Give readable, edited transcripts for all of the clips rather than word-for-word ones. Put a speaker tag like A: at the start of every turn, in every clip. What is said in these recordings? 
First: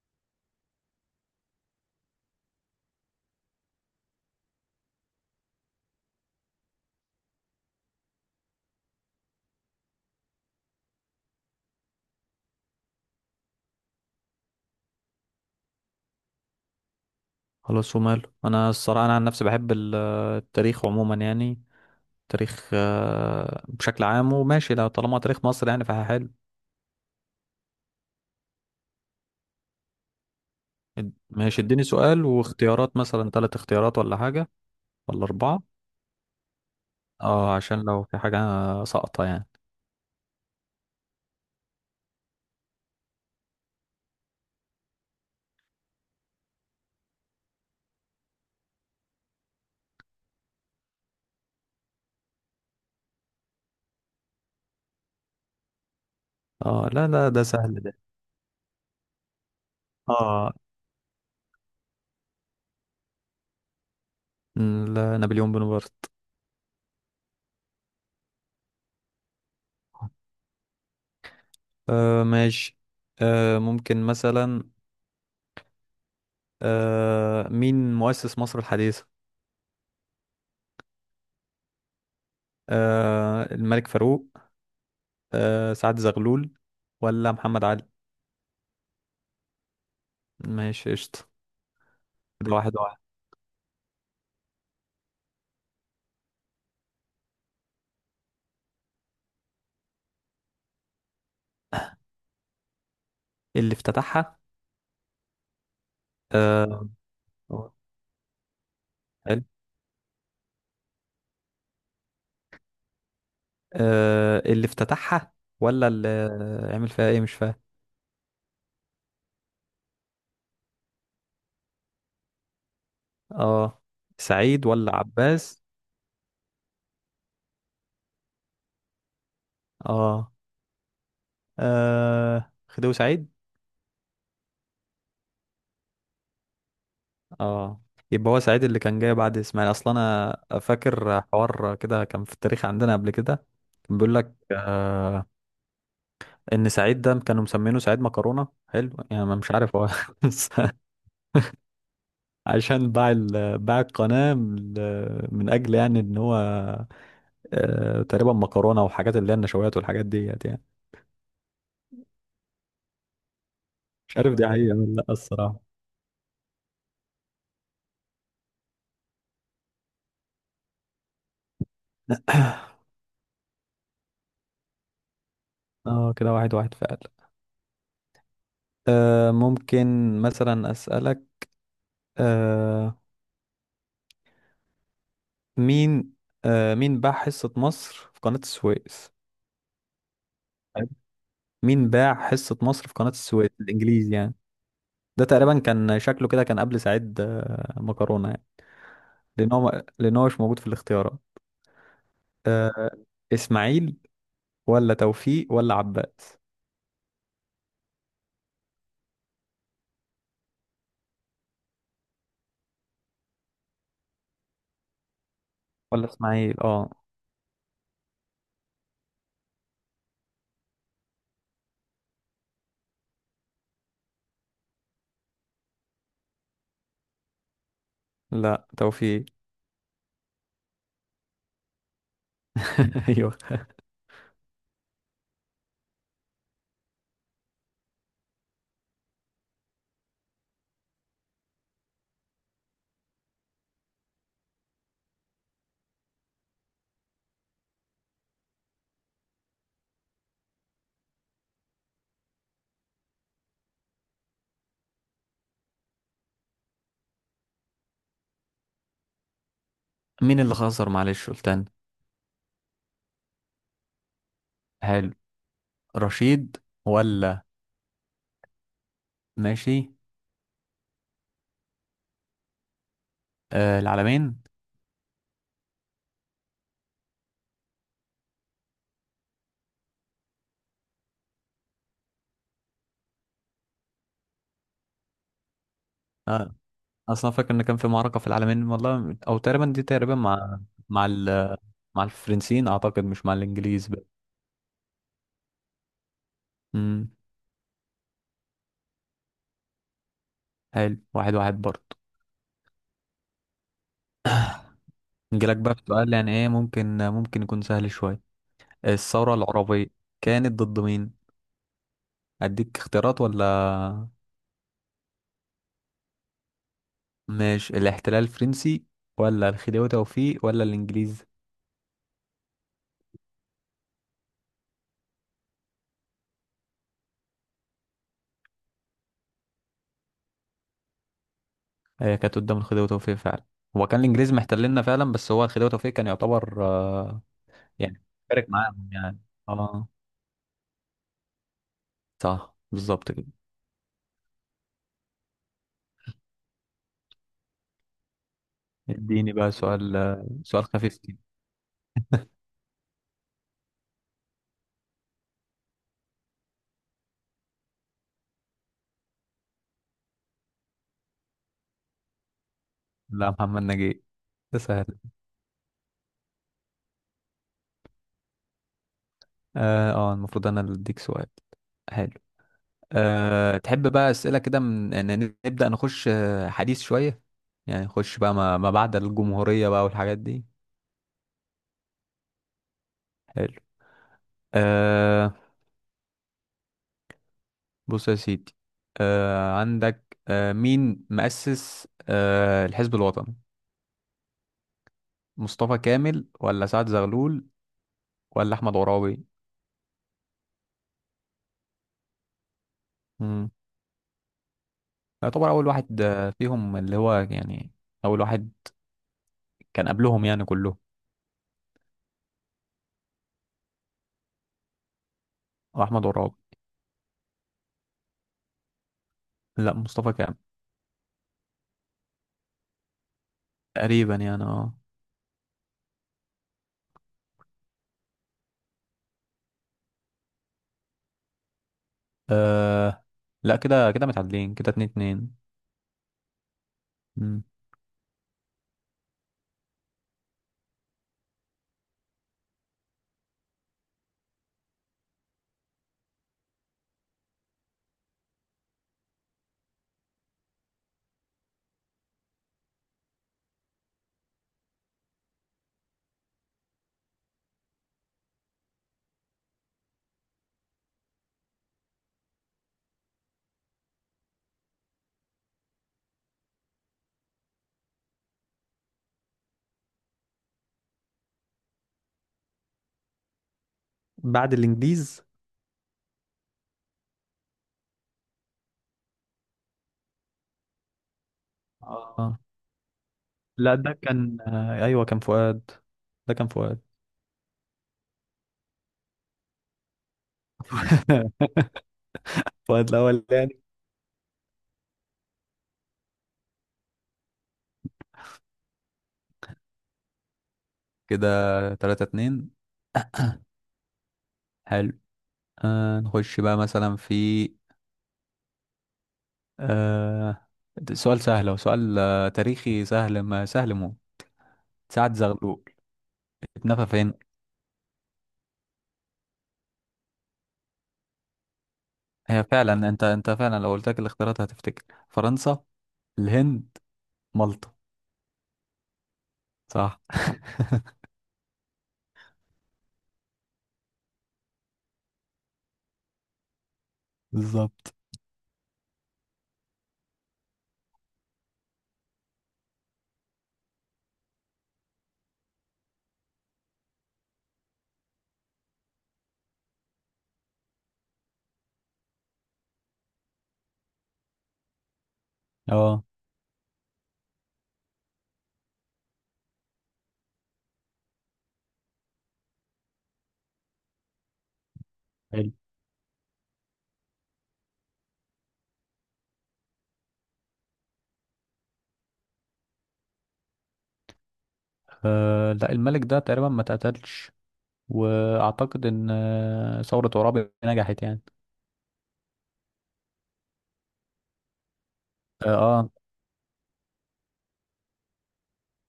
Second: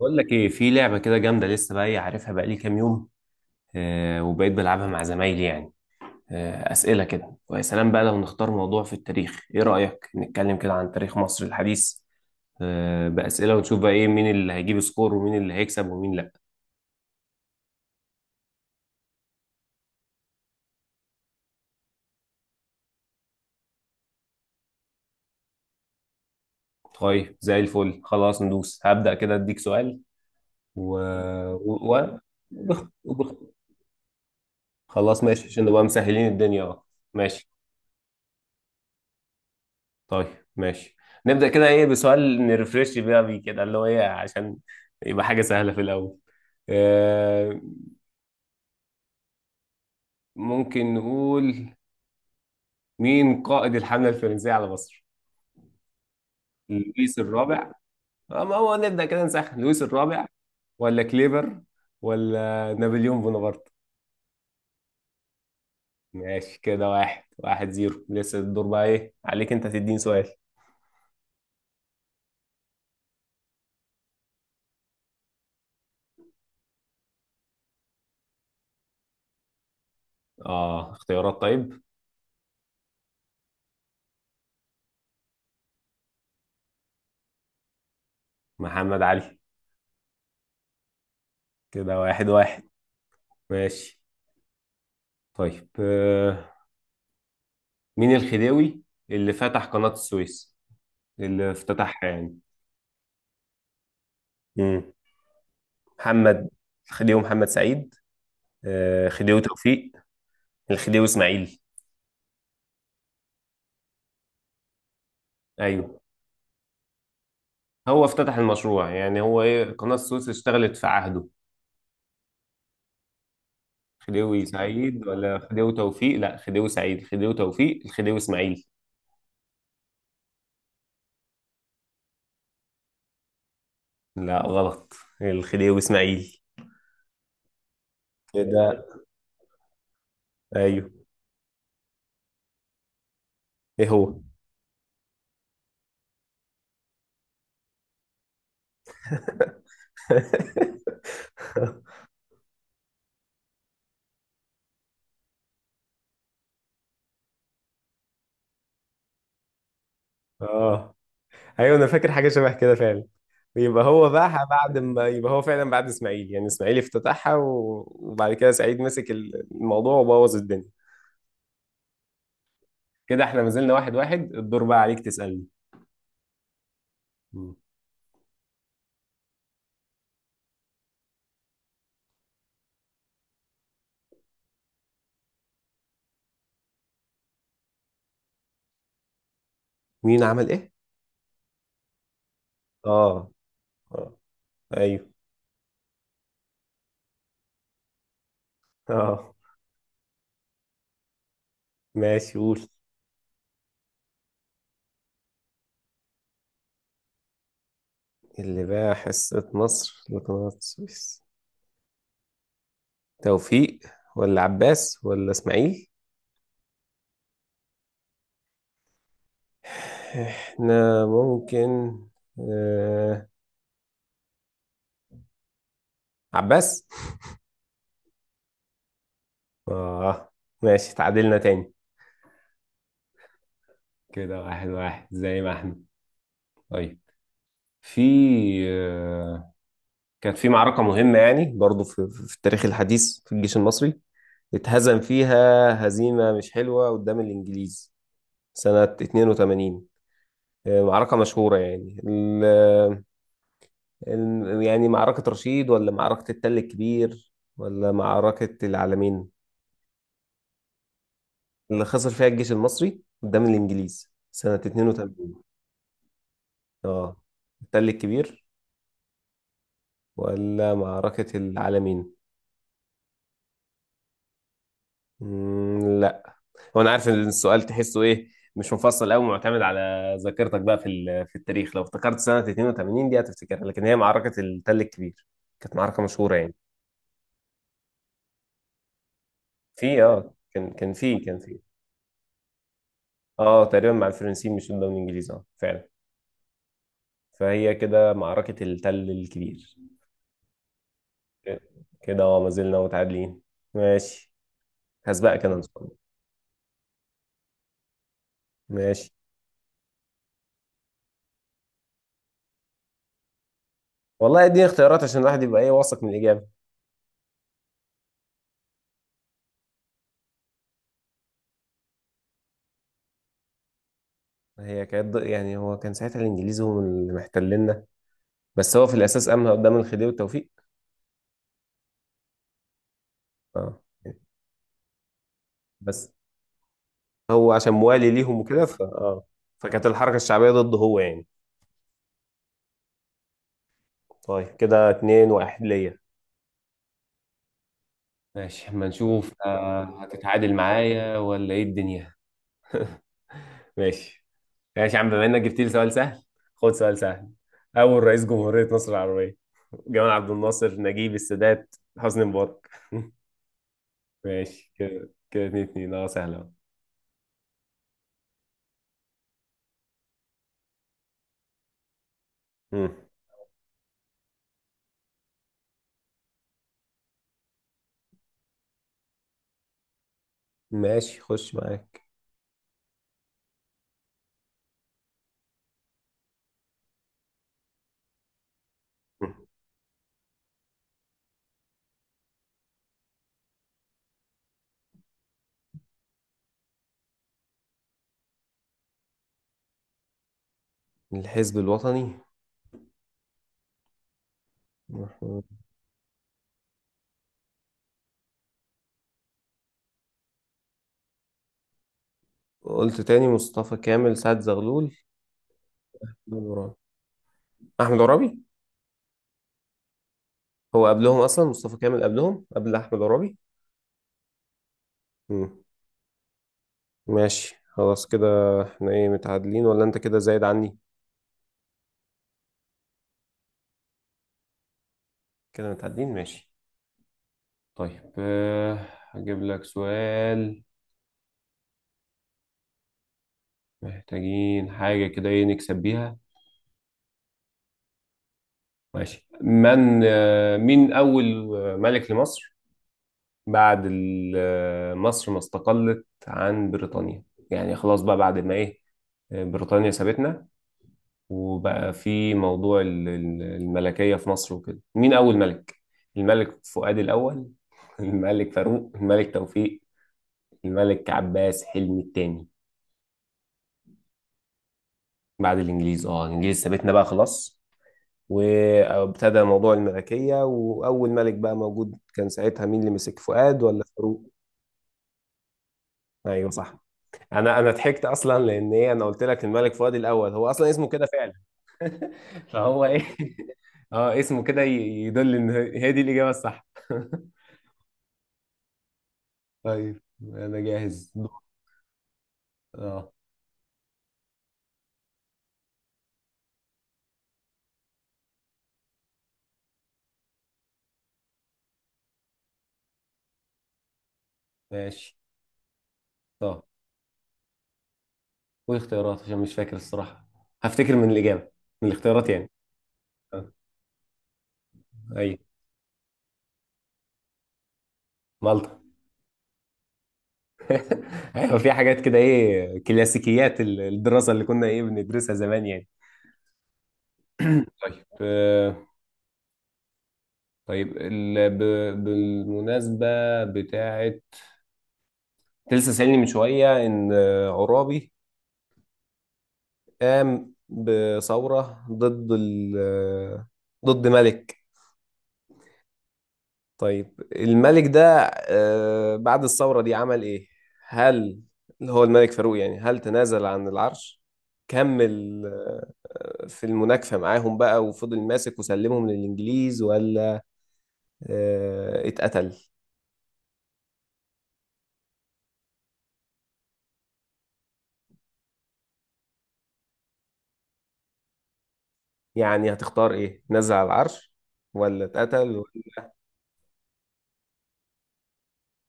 A: بقول لك ايه، في لعبه كده جامده، لسه بقى ايه عارفها بقى لي كام يوم. وبقيت بلعبها مع زمايلي يعني. اسئله كده، ويا سلام بقى لو نختار موضوع في التاريخ. ايه رايك نتكلم كده عن تاريخ مصر الحديث؟ باسئله ونشوف بقى ايه، مين اللي هيجيب سكور ومين اللي هيكسب ومين لا.
B: خلاص وماله. انا الصراحه، انا عن نفسي بحب التاريخ عموما يعني. تاريخ بشكل عام. وماشي، لو طالما تاريخ مصر يعني فحلو.
A: طيب زي الفل، خلاص ندوس، هبدا كده اديك سؤال. و,
B: ماشي، اديني
A: و... و...
B: سؤال
A: وبخ...
B: واختيارات، مثلا
A: وبخ...
B: ثلاث اختيارات ولا حاجه،
A: خلاص
B: ولا
A: ماشي
B: اربعه،
A: عشان نبقى مسهلين الدنيا، اه ماشي.
B: اه عشان لو في حاجه ساقطه يعني.
A: طيب ماشي، نبدأ كده ايه بسؤال نرفرش بقى بيه كده اللي هو ايه، عشان يبقى حاجة سهلة في الأول. آه ممكن نقول مين قائد الحملة الفرنسية على مصر؟
B: اه، لا
A: لويس
B: لا، ده
A: الرابع؟
B: سهل ده.
A: ما هو نبدأ كده نسخن. لويس الرابع
B: اه
A: ولا كليبر ولا نابليون بونابرت؟
B: لا، نابليون بونابرت.
A: ماشي، كده واحد واحد زيرو. لسه الدور بقى ايه عليك، انت تديني سؤال.
B: آه ماشي. ممكن مثلا، مين مؤسس مصر الحديثه؟
A: اه اختيارات طيب.
B: الملك فاروق، سعد زغلول، ولا محمد علي؟
A: محمد علي.
B: ماشي قشطة.
A: كده واحد
B: كده
A: واحد.
B: واحد واحد.
A: ماشي. طيب مين الخديوي اللي فتح قناة السويس، اللي افتتحها يعني؟
B: اللي افتتحها.
A: مم. محمد،
B: آه
A: الخديوي محمد سعيد، خديوي
B: حلو.
A: توفيق، الخديوي اسماعيل؟
B: اللي افتتحها ولا
A: ايوه.
B: اللي عمل فيها ايه؟ مش فاهم.
A: هو افتتح المشروع يعني، هو ايه قناة السويس اشتغلت في عهده.
B: اه،
A: خديوي
B: سعيد ولا
A: سعيد ولا
B: عباس؟
A: خديوي توفيق؟ لا، خديوي سعيد. خديوي توفيق. الخديوي اسماعيل.
B: اه, خديوي سعيد.
A: لا غلط، الخديوي اسماعيل.
B: اه، يبقى هو سعيد اللي
A: كده،
B: كان جاي بعد اسماعيل. اصلا انا
A: ايوه
B: فاكر حوار كده كان في التاريخ عندنا قبل كده.
A: ايه
B: كان
A: هو.
B: بيقول لك ان سعيد ده كانوا مسمينه سعيد مكرونه، حلو يعني. أنا مش عارف هو. عشان باع القناة من أجل يعني إن هو تقريبا مكرونة، وحاجات اللي هي النشويات والحاجات ديت يعني.
A: اه ايوه، انا فاكر حاجه شبه كده فعلا. يبقى هو
B: مش عارف دي
A: باعها
B: تمام حقيقة
A: بعد
B: ولا لأ
A: ما، يبقى هو فعلا
B: الصراحة.
A: بعد اسماعيل يعني. اسماعيل افتتحها، وبعد كده سعيد مسك الموضوع وبوظ الدنيا. كده احنا ما زلنا واحد واحد. الدور بقى عليك تسألني.
B: اه، كده واحد واحد فعلا.
A: مم.
B: ممكن مثلا أسألك، آه مين مين باع حصة مصر في قناة السويس؟
A: مين عمل ايه؟
B: حلو. مين باع حصة مصر في قناة
A: اه
B: السويس
A: اه
B: الإنجليزي يعني؟
A: ايوه
B: ده تقريبا كان شكله كده، كان قبل سعيد مكرونة يعني.
A: اه.
B: لأن هو مش موجود في الاختيارات.
A: ماشي قول.
B: آه، إسماعيل، ولا توفيق، ولا عباس،
A: اللي باع حصة مصر لقناة السويس، توفيق ولا عباس ولا اسماعيل؟
B: ولا اسماعيل. اه،
A: احنا ممكن آه... عباس.
B: لا، توفيق.
A: اه ماشي، تعادلنا تاني.
B: ايوه.
A: كده واحد واحد زي ما احنا. طيب، في آه، كانت في معركة مهمة يعني برضو في التاريخ الحديث، في الجيش المصري اتهزم فيها هزيمة مش حلوة قدام الإنجليز سنة 82. معركة مشهورة يعني، ال ال يعني معركة رشيد ولا معركة التل الكبير ولا معركة العلمين؟
B: مين اللي خسر؟ معلش، قلت انا.
A: اللي خسر فيها الجيش المصري قدام الإنجليز سنة
B: حلو.
A: 82.
B: رشيد،
A: اه،
B: ولا؟
A: التل الكبير،
B: ماشي.
A: ولا معركة العلمين.
B: العالمين.
A: مم، هو انا عارف ان السؤال تحسه ايه، مش مفصل قوي، معتمد على ذاكرتك بقى في في التاريخ. لو افتكرت سنه 82 دي هتفتكرها، لكن هي معركه التل الكبير، كانت معركه مشهوره يعني.
B: آه. اصلا فاكر ان كان في معركة في العالمين، والله، او تقريبا دي
A: في
B: تقريبا
A: اه
B: مع
A: كان كان
B: مع
A: في كان
B: ال...
A: في
B: مع الفرنسيين اعتقد، مش مع
A: اه،
B: الانجليز
A: تقريبا
B: بقى.
A: مع الفرنسيين، مش قدام الانجليز، اه فعلا.
B: امم
A: فهي كده معركه التل الكبير.
B: حلو، واحد واحد برضه.
A: كده اه ما زلنا متعادلين. ماشي، هسبقك انا
B: نجيلك
A: ان شاء
B: بقى في
A: الله.
B: سؤال يعني، ايه ممكن ممكن يكون سهل شوية.
A: ماشي.
B: الثورة العربية كانت ضد مين؟ اديك اختيارات ولا؟
A: والله اديني اختيارات عشان الواحد يبقى ايه واثق من الاجابه.
B: ماشي. الاحتلال الفرنسي، ولا الخديوي توفيق، ولا الانجليز؟
A: هي كانت يعني، هو كان ساعتها الانجليز هم اللي محتلين، بس هو في الاساس امهى قدام الخديوي وتوفيق.
B: هي كانت قدام الخديوي توفيق فعلا.
A: اه
B: هو كان الانجليز محتليننا فعلا، بس هو الخديوي توفيق كان
A: بس
B: يعتبر
A: هو عشان
B: يعني
A: موالي ليهم
B: فارق
A: وكده، ف
B: معاهم يعني.
A: اه فكانت
B: اه،
A: الحركه الشعبيه ضده هو يعني.
B: صح بالظبط كده.
A: طيب كده اتنين واحد ليا. ماشي اما
B: اديني
A: نشوف،
B: بقى سؤال،
A: هتتعادل
B: سؤال خفيف
A: معايا
B: كده.
A: ولا ايه الدنيا. ماشي. ماشي يا عم، بما انك جبت لي سؤال سهل، خد سؤال سهل. اول رئيس جمهوريه مصر العربيه: جمال عبد الناصر، نجيب، السادات، حسني مبارك؟
B: لا، محمد نجيب. ده
A: ماشي
B: سهل.
A: كده كده اتنين اتنين، اه سهله أهو.
B: المفروض انا اللي اديك سؤال. حلو.
A: مم.
B: تحب بقى اسئله كده؟ من إن نبدا نخش حديث شويه، يعني نخش بقى ما بعد الجمهوريه بقى والحاجات دي.
A: ماشي خش معاك.
B: حلو. أه بص يا سيدي.
A: مم.
B: عندك، مين مؤسس الحزب الوطني؟ مصطفى كامل، ولا سعد زغلول، ولا احمد عرابي؟
A: الحزب الوطني؟
B: امم يعتبر اول واحد فيهم، اللي هو يعني اول واحد كان قبلهم يعني كلهم.
A: قلت تاني، مصطفى كامل، سعد زغلول،
B: هو احمد عرابي.
A: أحمد عرابي. أحمد عرابي.
B: لا، مصطفى كامل.
A: هو قبلهم أصلا، مصطفى كامل قبلهم قبل أحمد عرابي.
B: تقريبا يعني. اه،
A: مم. ماشي خلاص كده. احنا ايه متعادلين ولا انت كده زايد عني؟
B: آه، لا، كده كده متعادلين، كده اتنين اتنين.
A: كده متعادلين، ماشي.
B: مم.
A: طيب هجيب لك سؤال، محتاجين حاجة كده ايه نكسب بيها. ماشي. من مين أول ملك لمصر بعد مصر ما استقلت عن بريطانيا؟ يعني خلاص بقى بعد ما ايه، بريطانيا سابتنا وبقى في موضوع الملكية في مصر وكده. مين أول ملك؟ الملك فؤاد الأول الملك فاروق، الملك توفيق، الملك عباس حلمي الثاني؟
B: بعد الانجليز.
A: بعد الإنجليز. اه الإنجليز سابتنا بقى خلاص، وابتدى موضوع الملكية، وأول ملك بقى موجود كان
B: اه
A: ساعتها مين اللي مسك، فؤاد
B: لا،
A: ولا
B: ده
A: فاروق؟
B: كان ايوه، كان فؤاد. ده كان
A: أيوه صح.
B: فؤاد.
A: أنا ضحكت أصلا لأن إيه، أنا قلت لك الملك فؤاد الأول، هو أصلا اسمه كده فعلا. فهو
B: فؤاد
A: إيه.
B: الاول.
A: اه اسمه كده، يدل إن هي دي الإجابة الصح. طيب انا جاهز دور.
B: كده تلاتة اتنين.
A: اه
B: حلو. نخش بقى مثلا في، آه ده سؤال سهل. هو سؤال تاريخي سهل، ما سهل مو. سعد
A: ماشي.
B: زغلول
A: طب
B: اتنفى فين؟
A: قول اختيارات عشان مش فاكر الصراحة، هفتكر من الإجابة، من الاختيارات
B: هي
A: يعني.
B: فعلا، انت
A: آه.
B: فعلا لو قلت لك الاختيارات هتفتكر.
A: ايوه.
B: فرنسا، الهند، مالطا.
A: مالطا؟
B: صح.
A: ايوه، في حاجات كده ايه كلاسيكيات الدراسة اللي كنا ايه بندرسها زمان يعني.
B: بالظبط.
A: طيب طيب بالمناسبة بتاعت، لسه سألني من شوية ان عرابي قام بثورة ضد ال... آه، ضد ملك.
B: اه،
A: طيب الملك ده بعد الثورة دي عمل إيه؟ هل اللي هو الملك فاروق يعني، هل تنازل عن العرش؟ كمل
B: حلو.
A: في المناكفة معاهم بقى وفضل ماسك وسلمهم للإنجليز؟ ولا اتقتل؟
B: لا، الملك ده تقريبا ما اتقتلش. واعتقد ان ثورة عرابي نجحت يعني.
A: يعني هتختار إيه؟ نزل على العرش ولا
B: اه،
A: اتقتل ولا-؟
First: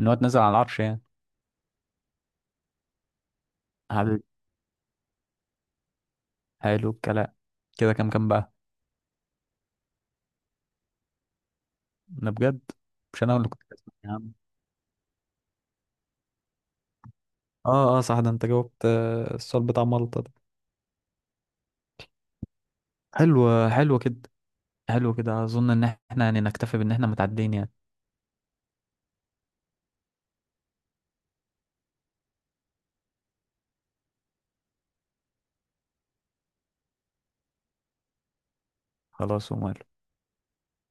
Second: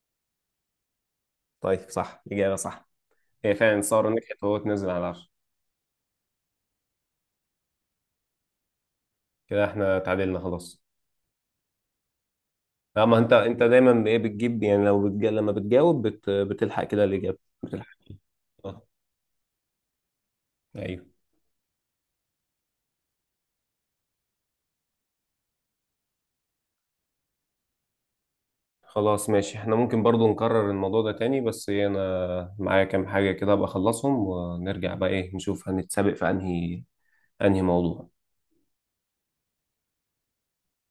B: ان هو اتنزل على العرش يعني.
A: طيب صح، إجابة صح. هي فعلا الثورة
B: حبيبي،
A: نجحت وهو اتنزل على العرش.
B: حلو الكلام. كده كام كام بقى؟
A: كده احنا اتعادلنا خلاص.
B: انا بجد.
A: اما
B: مش
A: انت
B: انا اللي
A: انت
B: كنت كسبان
A: دايما
B: يا
A: ايه
B: عم.
A: بتجيب يعني، لو لما بتجاوب، بتلحق كده الإجابة بتلحق.
B: اه اه، صح، ده انت جاوبت
A: آه.
B: السؤال بتاع مالطا ده.
A: ايوه.
B: حلو حلو كده. حلو كده، اظن ان احنا يعني نكتفي بان احنا متعدين يعني.
A: خلاص ماشي. احنا ممكن برضو نكرر الموضوع ده تاني، بس ايه انا معايا كام حاجة كده ابقى اخلصهم، ونرجع بقى ايه نشوف هنتسابق في انهي انهي موضوع.
B: خلاص ومال.